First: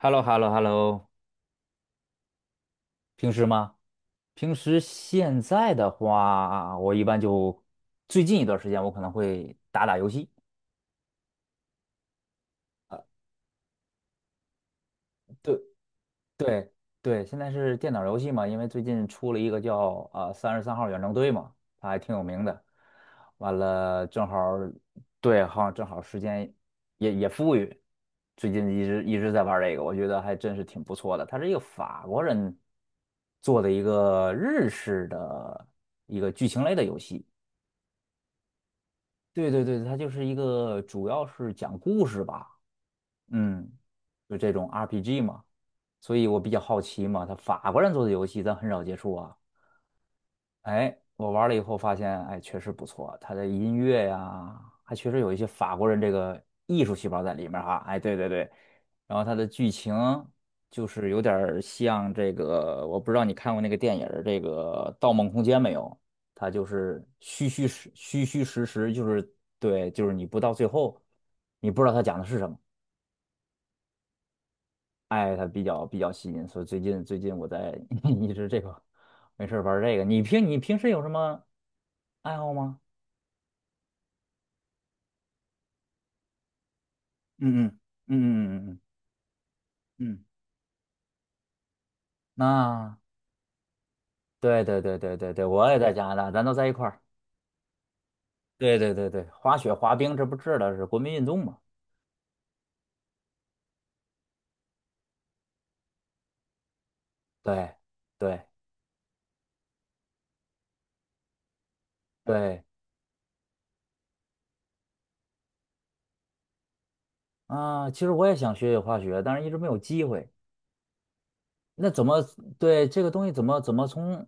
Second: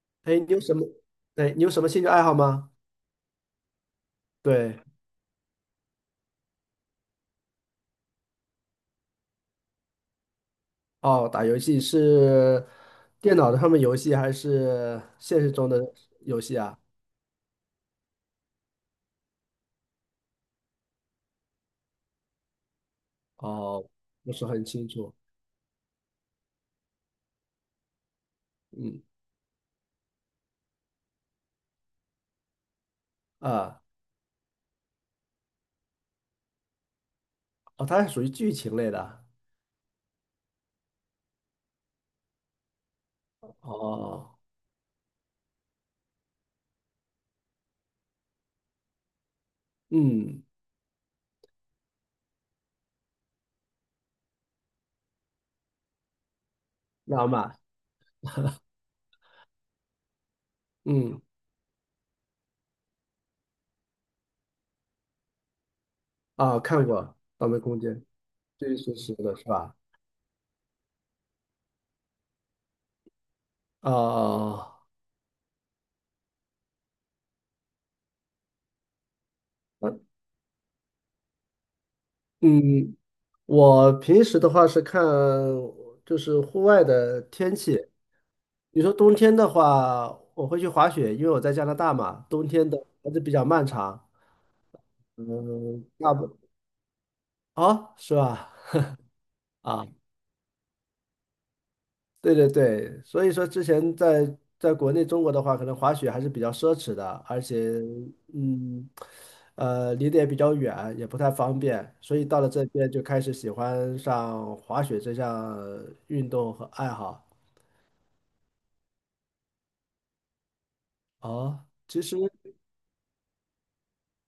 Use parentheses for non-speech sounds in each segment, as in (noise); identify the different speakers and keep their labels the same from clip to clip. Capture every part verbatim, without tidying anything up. Speaker 1: h e l l o h e l
Speaker 2: 哎，
Speaker 1: l o
Speaker 2: 你
Speaker 1: h e
Speaker 2: 有
Speaker 1: l l
Speaker 2: 什
Speaker 1: o
Speaker 2: 么？哎，你有什么兴趣爱好吗？
Speaker 1: 平时吗？平
Speaker 2: 对，
Speaker 1: 时现在的话，我一般就最近一段时间我可能会打打游戏。
Speaker 2: 哦，打游戏是电脑上面游戏还是现实
Speaker 1: 对，
Speaker 2: 中的游戏
Speaker 1: 对
Speaker 2: 啊？
Speaker 1: 对，现在是电脑游戏嘛，因为最近出了一个叫呃《三十三号远征队》嘛，它还挺有名的。完
Speaker 2: 哦，
Speaker 1: 了，正
Speaker 2: 不
Speaker 1: 好
Speaker 2: 是很
Speaker 1: 儿
Speaker 2: 清楚。
Speaker 1: 对，好像正好时间也也富裕，最近一
Speaker 2: 嗯，
Speaker 1: 直一直在玩儿这个，我觉得还真是挺不错的。它是一个法国人做的
Speaker 2: 啊，
Speaker 1: 一个日式的一个剧情类的游戏。
Speaker 2: 哦，它是属于剧情类的啊。
Speaker 1: 对对对，它就是一个主要是讲故事吧。嗯，
Speaker 2: 哦，
Speaker 1: 就这种 R P G 嘛，所以我比较好奇嘛，他法国人做的游戏咱很少接触啊。
Speaker 2: 嗯，
Speaker 1: 哎，我玩了以后发现，哎，确实不错，他的音乐呀，还确实有一些法国人这个艺术细胞
Speaker 2: 浪
Speaker 1: 在里面
Speaker 2: 漫，
Speaker 1: 哈。哎，对对对，然后它的剧情就是
Speaker 2: 嗯，
Speaker 1: 有点儿像这个，我不知道你看过那个电影儿这个《盗梦空间》没有？它
Speaker 2: 啊，
Speaker 1: 就
Speaker 2: 看
Speaker 1: 是
Speaker 2: 过《盗
Speaker 1: 虚
Speaker 2: 梦
Speaker 1: 虚
Speaker 2: 空
Speaker 1: 实
Speaker 2: 间》，
Speaker 1: 虚虚实
Speaker 2: 这
Speaker 1: 实，
Speaker 2: 是
Speaker 1: 就
Speaker 2: 实
Speaker 1: 是
Speaker 2: 的是吧？
Speaker 1: 对，就是你不到最后，你不知道他讲的是什么。
Speaker 2: 哦，
Speaker 1: 哎，它比较比较吸引，所以最近最近我在 (laughs) 一直这个没事儿玩儿这个。你平你平时有什么爱好吗？
Speaker 2: 嗯，我平时的话是看就是户外的天
Speaker 1: 嗯嗯
Speaker 2: 气，
Speaker 1: 嗯嗯嗯
Speaker 2: 你说冬天的话，
Speaker 1: 嗯，
Speaker 2: 我会去滑雪，因为我在加拿大嘛，冬天的
Speaker 1: 那
Speaker 2: 还是比较漫长。
Speaker 1: 对对对对对对，我也
Speaker 2: 嗯，
Speaker 1: 在加
Speaker 2: 大
Speaker 1: 拿大，
Speaker 2: 不
Speaker 1: 咱都在一块儿。
Speaker 2: 啊，是吧？
Speaker 1: 对对对对，滑雪
Speaker 2: 啊，
Speaker 1: 滑冰这不治的是国民运动嘛？
Speaker 2: 对对对，所以说之前在在国内中国的话，可能滑雪还是比较奢侈的，而且
Speaker 1: 对对
Speaker 2: 嗯，呃，离得也比较远，也不太方便，所以到了
Speaker 1: 对
Speaker 2: 这边就开始喜欢上滑雪这项运动和爱好。
Speaker 1: 啊，其实我也想学学滑雪，但是一直没有机会。
Speaker 2: 哦，
Speaker 1: 那
Speaker 2: 其
Speaker 1: 怎
Speaker 2: 实，
Speaker 1: 么，对，这个东西怎么怎么从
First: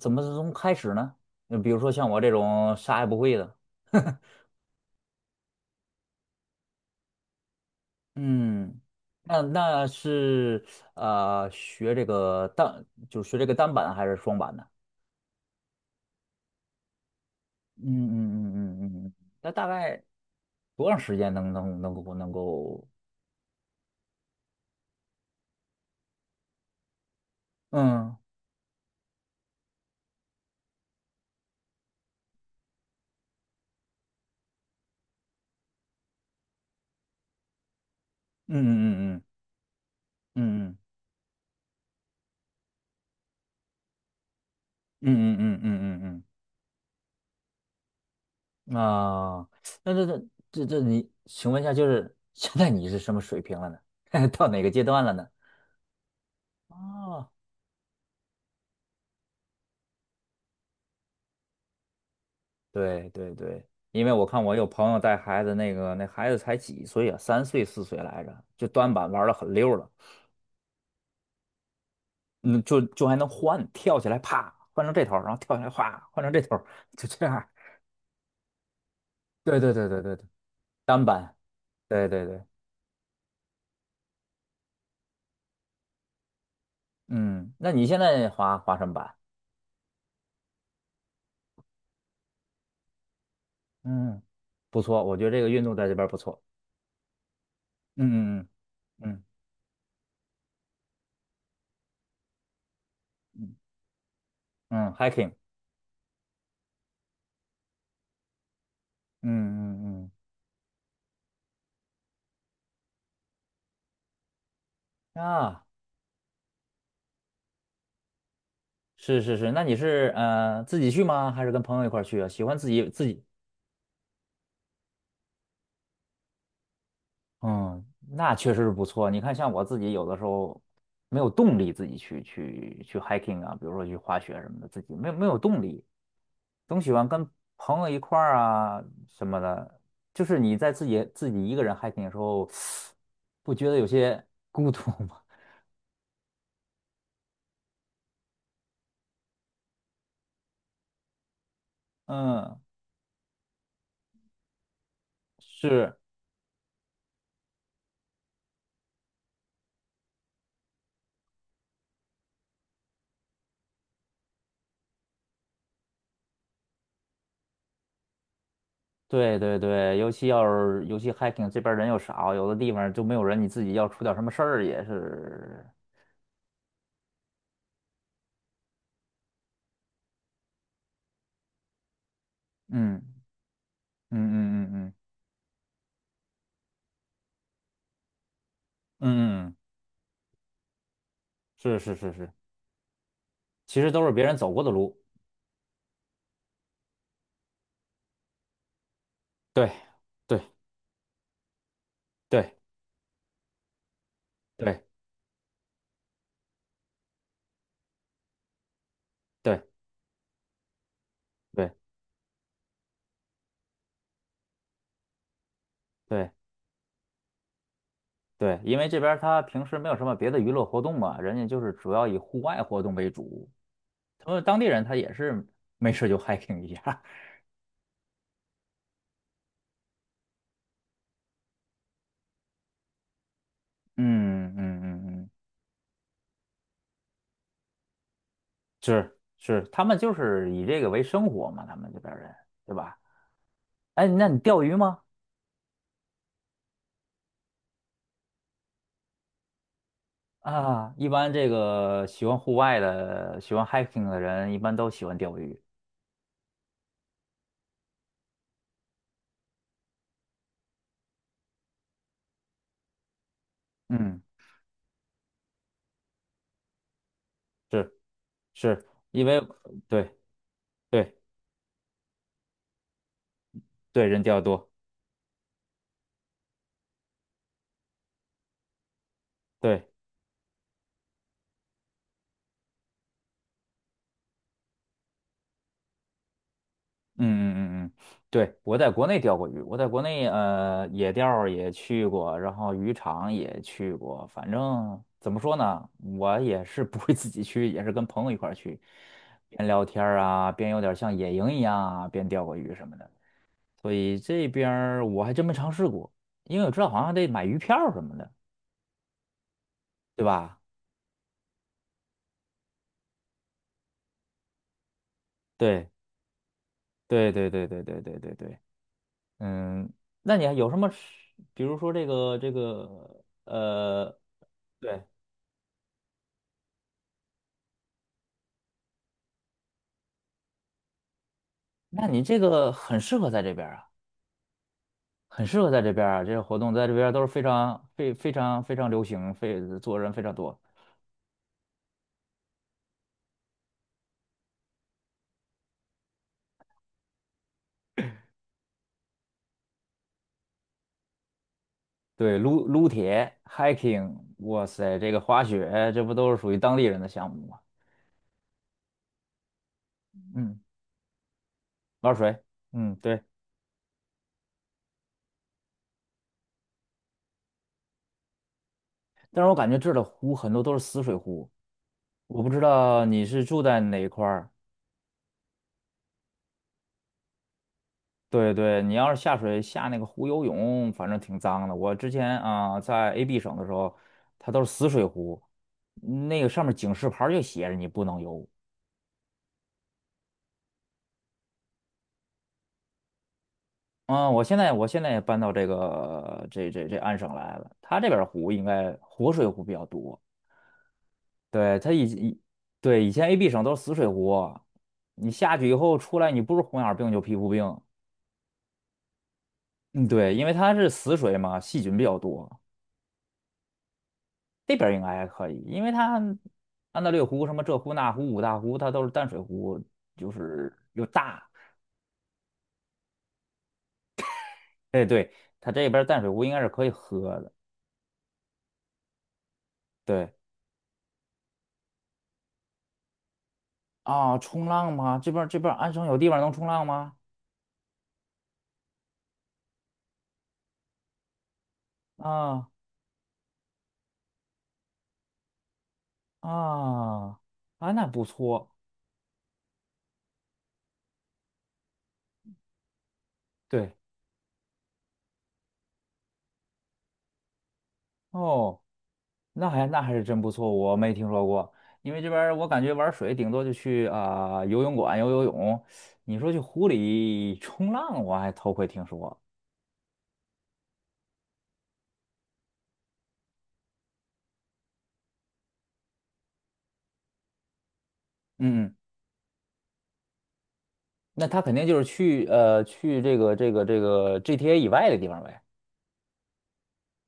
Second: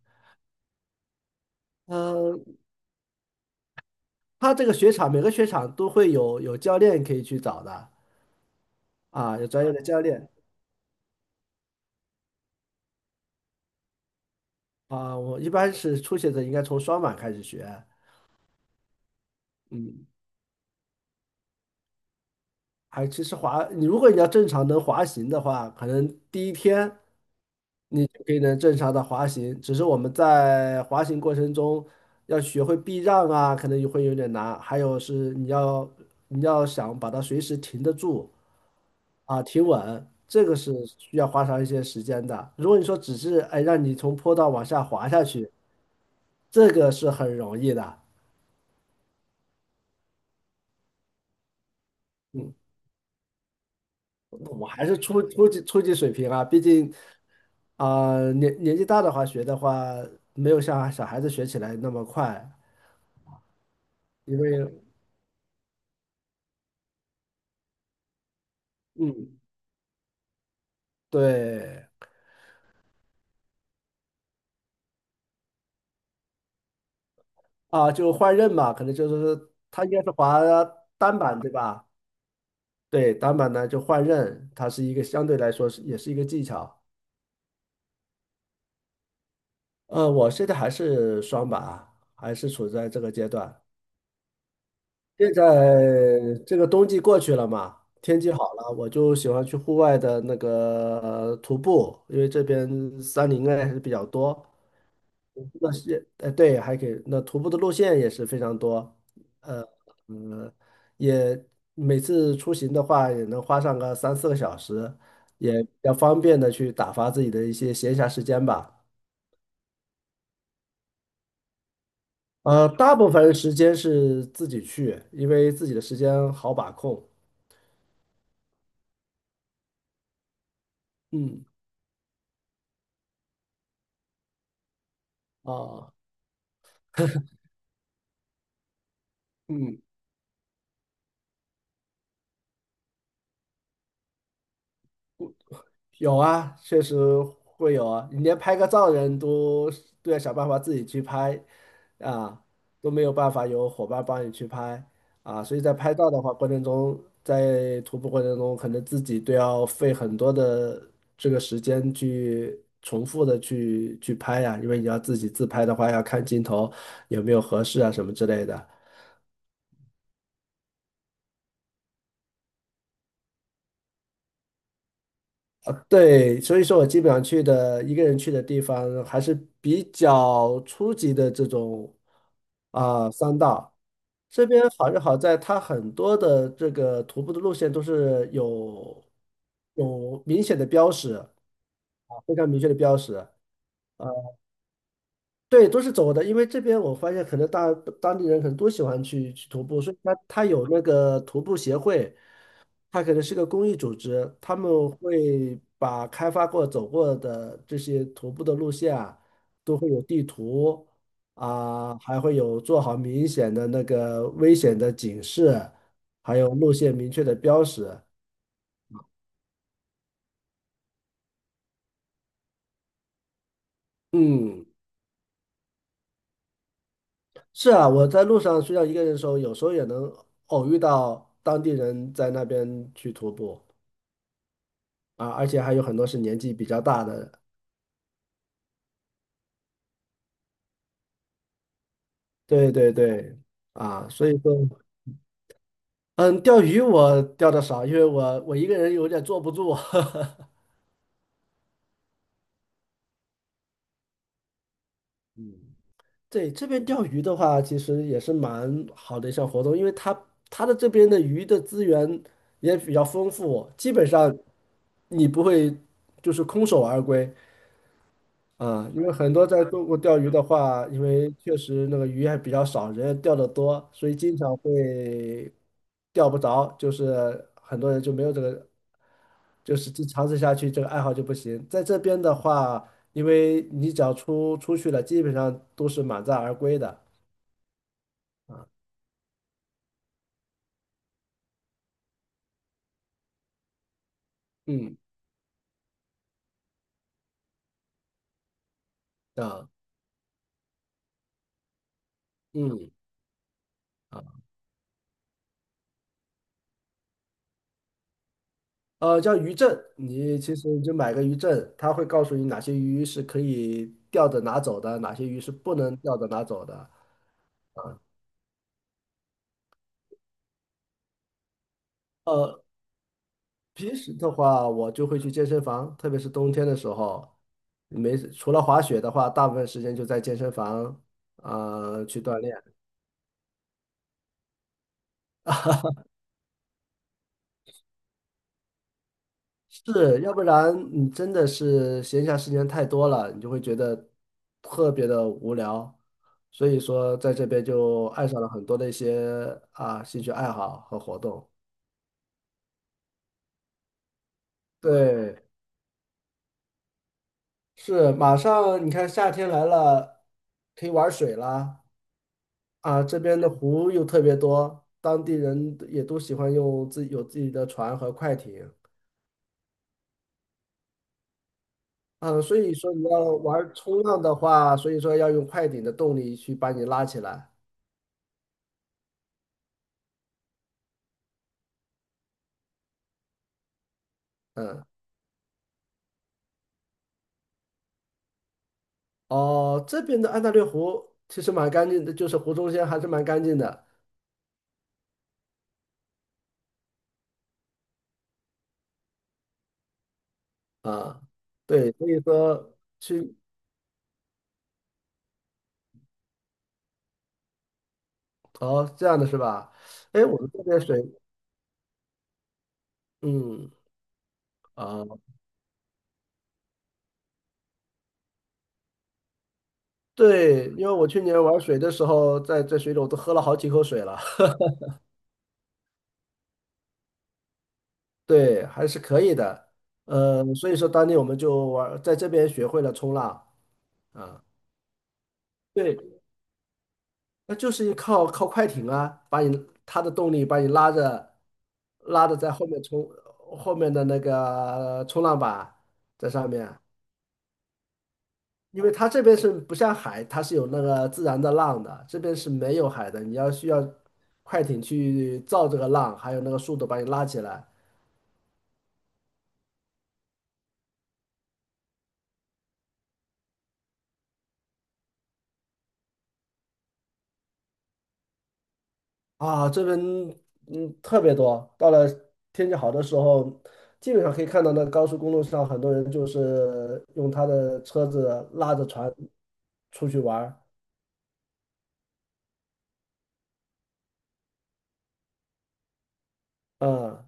Speaker 1: 怎么从开始呢？就比如说像我这
Speaker 2: 嗯，
Speaker 1: 种啥也不会的，(laughs)
Speaker 2: 他这个雪场每个雪场都会有有教练可以去找的
Speaker 1: 嗯，
Speaker 2: 啊，
Speaker 1: 那
Speaker 2: 有专业的
Speaker 1: 那
Speaker 2: 教练
Speaker 1: 是呃学这个单，就是学这个单板还是双板呢？
Speaker 2: 啊。我一般是初学者应该从双板开始学，
Speaker 1: 嗯嗯嗯嗯嗯，那大概
Speaker 2: 嗯，
Speaker 1: 多长时间能能能够能够？
Speaker 2: 还其实滑，你如果你要正常能滑行的话，可能第一天你
Speaker 1: 嗯
Speaker 2: 就可以能正常的滑行，只是我们在滑行过程中要学会避让啊，可能也会有点难，还有是你要你要想把它随时停得住。
Speaker 1: 嗯嗯嗯
Speaker 2: 啊，提稳，这个是
Speaker 1: 嗯
Speaker 2: 需要花上一些时间的。如果你说只是哎让你从坡道往下滑下
Speaker 1: 嗯嗯
Speaker 2: 去，
Speaker 1: 嗯嗯嗯嗯
Speaker 2: 这个是很容易的。
Speaker 1: 嗯啊，那这这这这你，请问一下，就是现在你是什么水平了呢？(laughs) 到哪
Speaker 2: 我
Speaker 1: 个阶
Speaker 2: 还是
Speaker 1: 段了
Speaker 2: 初
Speaker 1: 呢？
Speaker 2: 初级初级水平啊，毕竟
Speaker 1: 哦
Speaker 2: 啊、呃年年纪大的话学的话，没有像小孩子学起来那么快，
Speaker 1: 对对对，因为我
Speaker 2: 因
Speaker 1: 看我有
Speaker 2: 为
Speaker 1: 朋友带孩子，那个那孩子才几岁啊，三岁四岁来着，就端板玩的
Speaker 2: 嗯
Speaker 1: 很溜了。
Speaker 2: 对
Speaker 1: 嗯，就就还能换，跳起来啪换成这头儿，然后跳起来哗换成这头儿，就这样儿。
Speaker 2: 啊就换刃嘛，可能就是
Speaker 1: 对对
Speaker 2: 他
Speaker 1: 对
Speaker 2: 应
Speaker 1: 对
Speaker 2: 该是
Speaker 1: 对对，
Speaker 2: 滑
Speaker 1: 单
Speaker 2: 单
Speaker 1: 板，
Speaker 2: 板对吧？
Speaker 1: 对对对。
Speaker 2: 对，单板呢就换刃，它是一个相对来说是也是一个技巧。
Speaker 1: 嗯，那你现在滑滑什么板？
Speaker 2: 呃，我现在还是双板啊，还是处在这个阶段。
Speaker 1: 嗯，不错，我觉得
Speaker 2: 现
Speaker 1: 这个运动在
Speaker 2: 在
Speaker 1: 这边儿不错。
Speaker 2: 这个冬季过去了嘛，天气好
Speaker 1: 嗯嗯
Speaker 2: 了，我就
Speaker 1: 嗯
Speaker 2: 喜欢去户外的那个呃徒步，因为这边山林啊
Speaker 1: 嗯
Speaker 2: 还是比较多。
Speaker 1: 嗯嗯，hiking，
Speaker 2: 那些，呃，对，还可以，那徒步的路线也是非常多。呃，
Speaker 1: 嗯嗯
Speaker 2: 呃，也每次出行的话，也能花上个三四个小时，
Speaker 1: 嗯
Speaker 2: 也
Speaker 1: 啊，
Speaker 2: 比较方便的去打发自己的一些闲暇时间吧。
Speaker 1: 是是是，那你是呃自己去吗？还是跟朋友一块儿去啊？喜欢自
Speaker 2: 呃，
Speaker 1: 己
Speaker 2: 大
Speaker 1: 自
Speaker 2: 部
Speaker 1: 己？
Speaker 2: 分时间是自己去，因为自己的时间好把控。
Speaker 1: 嗯，那确实是不错。你看，像我自己有的时候没有
Speaker 2: 嗯
Speaker 1: 动力自己去去去 hiking 啊，比如说去滑雪什么的，自己没有没有动力，
Speaker 2: 啊，
Speaker 1: 总喜欢跟朋友一块儿啊什么的。
Speaker 2: 嗯，
Speaker 1: 就是你在自己自己一个人 hiking 的时候，不觉得有些孤独吗？
Speaker 2: 有啊，确实会有啊，你连拍个照人都都要想办法自己去拍
Speaker 1: (laughs)
Speaker 2: 啊，
Speaker 1: 嗯，
Speaker 2: 都没有办法有伙伴帮你去拍啊，所以在拍
Speaker 1: 是，
Speaker 2: 照的话过程中，在徒步过程中，可能自己都要费很多的这个时间去重复的去去拍呀、因为你要自己自拍的话，要看镜头有没有合适啊什么之类的。
Speaker 1: 对对对，尤其要是尤其 hiking 这边儿人又少，有的地方就没有人，你自己要出点什么事儿也是。
Speaker 2: 对，所以说我基本上去的一个人去的地方还是比较初级的这种啊、山道。这边
Speaker 1: 嗯嗯嗯
Speaker 2: 好
Speaker 1: 嗯
Speaker 2: 就好在它很多的这个徒步的路线都是
Speaker 1: 嗯
Speaker 2: 有
Speaker 1: 嗯，嗯嗯，
Speaker 2: 有明显的标识啊，
Speaker 1: 是是是是。
Speaker 2: 非常明确的标识。啊。
Speaker 1: 其实都是别人走过的路。
Speaker 2: 对，都是走的，因为这边我发现可能大当地人可能都喜欢去去徒
Speaker 1: 对，
Speaker 2: 步，所以它
Speaker 1: 对，
Speaker 2: 它有那个徒步协会，
Speaker 1: 对，
Speaker 2: 它可能是个公益组织，他
Speaker 1: 对，
Speaker 2: 们会把开发过、走过的这些徒步的路线啊，
Speaker 1: 对，
Speaker 2: 都会有地图
Speaker 1: 对，
Speaker 2: 啊，还会有做好明显的那个危险的警示，
Speaker 1: 对，
Speaker 2: 还有路线明确的标识。
Speaker 1: 对，因为这边儿他平时没有什么别的娱乐活动嘛，人家就是主要以户外活动为主。他们当地
Speaker 2: 嗯，
Speaker 1: 人他也是没事就 (laughs) hiking 一下。
Speaker 2: 是啊，我在路上需要一个人的时候，有时候也能偶遇到当地人在那边去徒步
Speaker 1: (laughs) 嗯嗯嗯
Speaker 2: 啊，
Speaker 1: 嗯，
Speaker 2: 而且还有很多是年纪比较大的。
Speaker 1: 是是，他们就是以这个为生活嘛，他们这边儿人，
Speaker 2: 对
Speaker 1: 对
Speaker 2: 对
Speaker 1: 吧？
Speaker 2: 对，
Speaker 1: 哎，
Speaker 2: 啊，
Speaker 1: 那
Speaker 2: 所以
Speaker 1: 你钓
Speaker 2: 说。
Speaker 1: 鱼吗？
Speaker 2: 嗯，钓鱼我钓的少，因为我我一个人有点坐不住。(laughs)
Speaker 1: 啊，一般这个喜欢户外的、喜欢 hiking 的人，一般都喜欢钓鱼。
Speaker 2: 对，这边钓鱼的话，其实也是蛮好的一项活动，因为它它的这边的鱼的资源也比较丰富，基本
Speaker 1: 嗯，
Speaker 2: 上你不会就是空手而归，
Speaker 1: 是是，
Speaker 2: 啊，因为
Speaker 1: 因
Speaker 2: 很
Speaker 1: 为
Speaker 2: 多在中国
Speaker 1: 对。
Speaker 2: 钓鱼的话，因
Speaker 1: 对
Speaker 2: 为确实那个鱼还比较少，人也钓得多，
Speaker 1: 对，
Speaker 2: 所以
Speaker 1: 人
Speaker 2: 经
Speaker 1: 钓得
Speaker 2: 常
Speaker 1: 多，
Speaker 2: 会钓不着，就是很多人就没有这个，就
Speaker 1: 对，
Speaker 2: 是这尝试下去这个爱好就不行。在这边的话，因为你只要出出去了，基本上都是满载而归的。
Speaker 1: 嗯嗯嗯嗯。对，我在国内钓过鱼，我在国内呃野钓儿也去过，然后渔场也去过，反
Speaker 2: 嗯
Speaker 1: 正怎么说呢，我也是不会自己去，也是跟朋友一块儿去，边
Speaker 2: 啊，
Speaker 1: 聊天儿啊，边有点像野营一样啊，边钓过鱼什
Speaker 2: 嗯
Speaker 1: 么的，所以
Speaker 2: 啊，
Speaker 1: 这边儿我还真没尝试过，因为我知道好像还得买鱼票什么的，
Speaker 2: 呃，叫渔证，
Speaker 1: 对
Speaker 2: 你其
Speaker 1: 吧？
Speaker 2: 实你就买个渔证，它会告诉你哪些鱼是可以钓着拿走的，哪些鱼是不
Speaker 1: 对
Speaker 2: 能钓着拿走的。
Speaker 1: 对对对对对对对对。嗯，那你还有什么吃比如说这个这
Speaker 2: 呃。
Speaker 1: 个
Speaker 2: 平时
Speaker 1: 呃，
Speaker 2: 的话，我
Speaker 1: 对，
Speaker 2: 就会去健身房，特别是冬天的时候，没事，除了滑雪的话，大部分时间就在健身房啊、
Speaker 1: 那
Speaker 2: 去
Speaker 1: 你这
Speaker 2: 锻
Speaker 1: 个
Speaker 2: 炼。
Speaker 1: 很适合在这边儿啊，很适合在这边儿啊，这些活动在这边儿都是非常非非常非常流行，非做人
Speaker 2: 是，
Speaker 1: 非
Speaker 2: 要
Speaker 1: 常
Speaker 2: 不
Speaker 1: 多。
Speaker 2: 然你真的是闲暇时间太多了，你就会觉得特别的无聊。所以说，在这边就爱上了很多的一些啊兴趣爱好和活动。
Speaker 1: 对，撸撸铁、hiking，哇塞，这个
Speaker 2: 对，
Speaker 1: 滑雪，这不都是属于当地人的项目吗？
Speaker 2: 是，马上你看夏天来了，
Speaker 1: 嗯，
Speaker 2: 可以玩水啦。
Speaker 1: 玩水，嗯，
Speaker 2: 啊，这
Speaker 1: 对。
Speaker 2: 边的湖又特别多，当地人也都喜欢用自己有自己的船和快艇。
Speaker 1: 但是我感觉这儿的湖很多都是死水湖，
Speaker 2: 啊，
Speaker 1: 我不
Speaker 2: 所
Speaker 1: 知
Speaker 2: 以说你
Speaker 1: 道
Speaker 2: 要
Speaker 1: 你是住
Speaker 2: 玩
Speaker 1: 在哪
Speaker 2: 冲
Speaker 1: 一
Speaker 2: 浪
Speaker 1: 块
Speaker 2: 的
Speaker 1: 儿。
Speaker 2: 话，所以说要用快艇的动力去把你拉起来。
Speaker 1: 对对，你要是下水下那个湖游泳，反正挺脏的。我之前啊、在 A B 省的时候，它都是死水湖，那个上面警示牌儿就写着你不能游。
Speaker 2: 哦，这边的安大略湖其实蛮干净的，就是湖中间还是蛮干净的
Speaker 1: 嗯，我现在我现在也搬到这个这这这安省来了，它这边儿湖应该活水湖比较多。
Speaker 2: 啊。
Speaker 1: 对，
Speaker 2: 对，
Speaker 1: 它以
Speaker 2: 所以
Speaker 1: 以
Speaker 2: 说
Speaker 1: 对，以前
Speaker 2: 去。
Speaker 1: A B 省都是死水湖，你下去以后出来，你不是红眼儿病就皮肤病。
Speaker 2: 哦，这样的是吧？
Speaker 1: 嗯，
Speaker 2: 哎，
Speaker 1: 对，
Speaker 2: 我
Speaker 1: 因
Speaker 2: 们
Speaker 1: 为
Speaker 2: 这
Speaker 1: 它
Speaker 2: 边
Speaker 1: 是
Speaker 2: 水，
Speaker 1: 死水嘛，细菌比较多。
Speaker 2: 嗯
Speaker 1: 这边儿应该
Speaker 2: 啊，
Speaker 1: 还可以，因为它安大略湖、什么这湖那湖、五大湖，它都是淡水湖，就
Speaker 2: 对，
Speaker 1: 是
Speaker 2: 因为
Speaker 1: 又
Speaker 2: 我去年
Speaker 1: 大。
Speaker 2: 玩水的时候，在在水里我都喝了好几口水了。
Speaker 1: 哎，对，它这边儿淡水湖应该是可以喝的。
Speaker 2: 对，还是可以的。
Speaker 1: 对
Speaker 2: 呃，所以说当年我们就玩，在这边学会了冲浪
Speaker 1: 啊，
Speaker 2: 啊。
Speaker 1: 冲浪吗？这边儿这边儿安省有
Speaker 2: 对，
Speaker 1: 地方能冲浪吗？
Speaker 2: 那就是靠靠快艇啊，把你它的动力把你拉着，拉着在后
Speaker 1: 啊
Speaker 2: 面冲，后面的那个冲浪板在上面，
Speaker 1: 啊啊，那不错。
Speaker 2: 因为它这边是不像海，它是有那个自然的浪的，这边是没有海的，你要需要
Speaker 1: 对
Speaker 2: 快艇去造这个浪，还有那个速度把你拉起来。
Speaker 1: 哦，那还那还是真不错，我没听说过。因为这边儿我感觉玩水顶多就去啊、游泳馆游游泳，你说去湖里冲浪，我还头回听说。
Speaker 2: 啊，这边嗯特别多，到了天气好的时候，基本上可以看到那高速公路上很多人就是用他的车子拉着
Speaker 1: 嗯。
Speaker 2: 船出去玩儿
Speaker 1: 那他肯定就是去呃去这个这个这个 G T A 以外的地方呗，
Speaker 2: 啊。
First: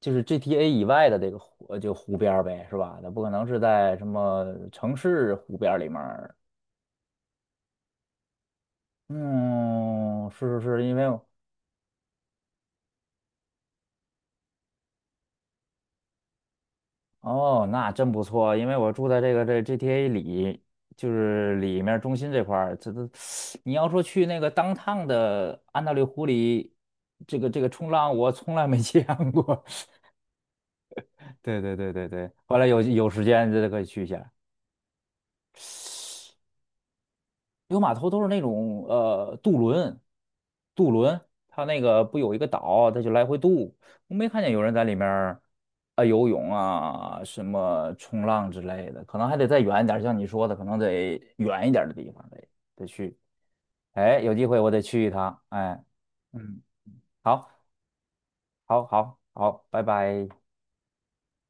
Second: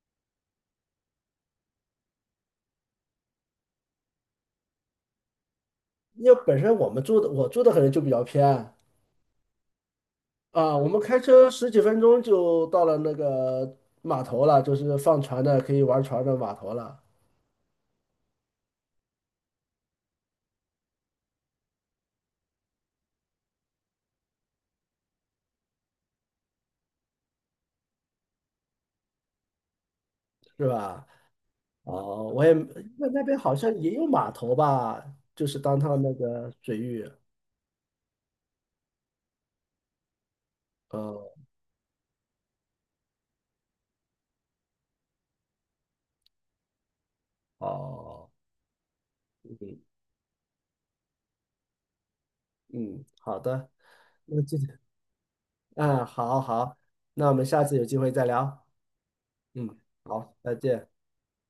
Speaker 1: 就是 G T A 以外的这个湖呃就湖边儿呗，是吧？那不可能是在什么城市湖边儿里面
Speaker 2: 因
Speaker 1: 儿。
Speaker 2: 为本身我们住的我住的可能就比较偏
Speaker 1: 嗯，是是
Speaker 2: 啊，
Speaker 1: 是，
Speaker 2: 我
Speaker 1: 因
Speaker 2: 们
Speaker 1: 为
Speaker 2: 开车十几分钟就到了那个码头了，就是放船的可以玩船的码头了，
Speaker 1: 哦，那真不错，因为我住在这个这 G T A 里，就是里面中心这块儿，这都 (sucks teeth) 你要说去那个 downtown 的安大略湖里，这个这个冲浪我从来没 (laughs) 见过。(laughs)
Speaker 2: 是吧？
Speaker 1: 对对对对
Speaker 2: 哦，
Speaker 1: 对，
Speaker 2: 我也
Speaker 1: 后来有
Speaker 2: 那
Speaker 1: 有
Speaker 2: 那
Speaker 1: 时
Speaker 2: 边
Speaker 1: 间
Speaker 2: 好
Speaker 1: 这
Speaker 2: 像
Speaker 1: 可以
Speaker 2: 也
Speaker 1: 去
Speaker 2: 有
Speaker 1: 一
Speaker 2: 码
Speaker 1: 下。
Speaker 2: 头吧，就是当趟那个水域，
Speaker 1: 有码头都是那种呃渡轮，渡轮，
Speaker 2: 嗯。
Speaker 1: 它那个不有一个岛，它就来回渡。我没看见有人在里面儿啊、游泳啊，什么冲
Speaker 2: 哦。
Speaker 1: 浪之类的，可能还得再
Speaker 2: 嗯
Speaker 1: 远一点儿像你说的，可能得远一点儿的地方得得
Speaker 2: 嗯，
Speaker 1: 去。
Speaker 2: 好的，
Speaker 1: 哎，有
Speaker 2: 那
Speaker 1: 机
Speaker 2: 这，
Speaker 1: 会我得去一趟。哎，
Speaker 2: 嗯，好
Speaker 1: 嗯，
Speaker 2: 好，那我们
Speaker 1: 好，
Speaker 2: 下次有机会再聊。
Speaker 1: 好，好，好，
Speaker 2: 嗯，
Speaker 1: 拜拜。
Speaker 2: 好，再见。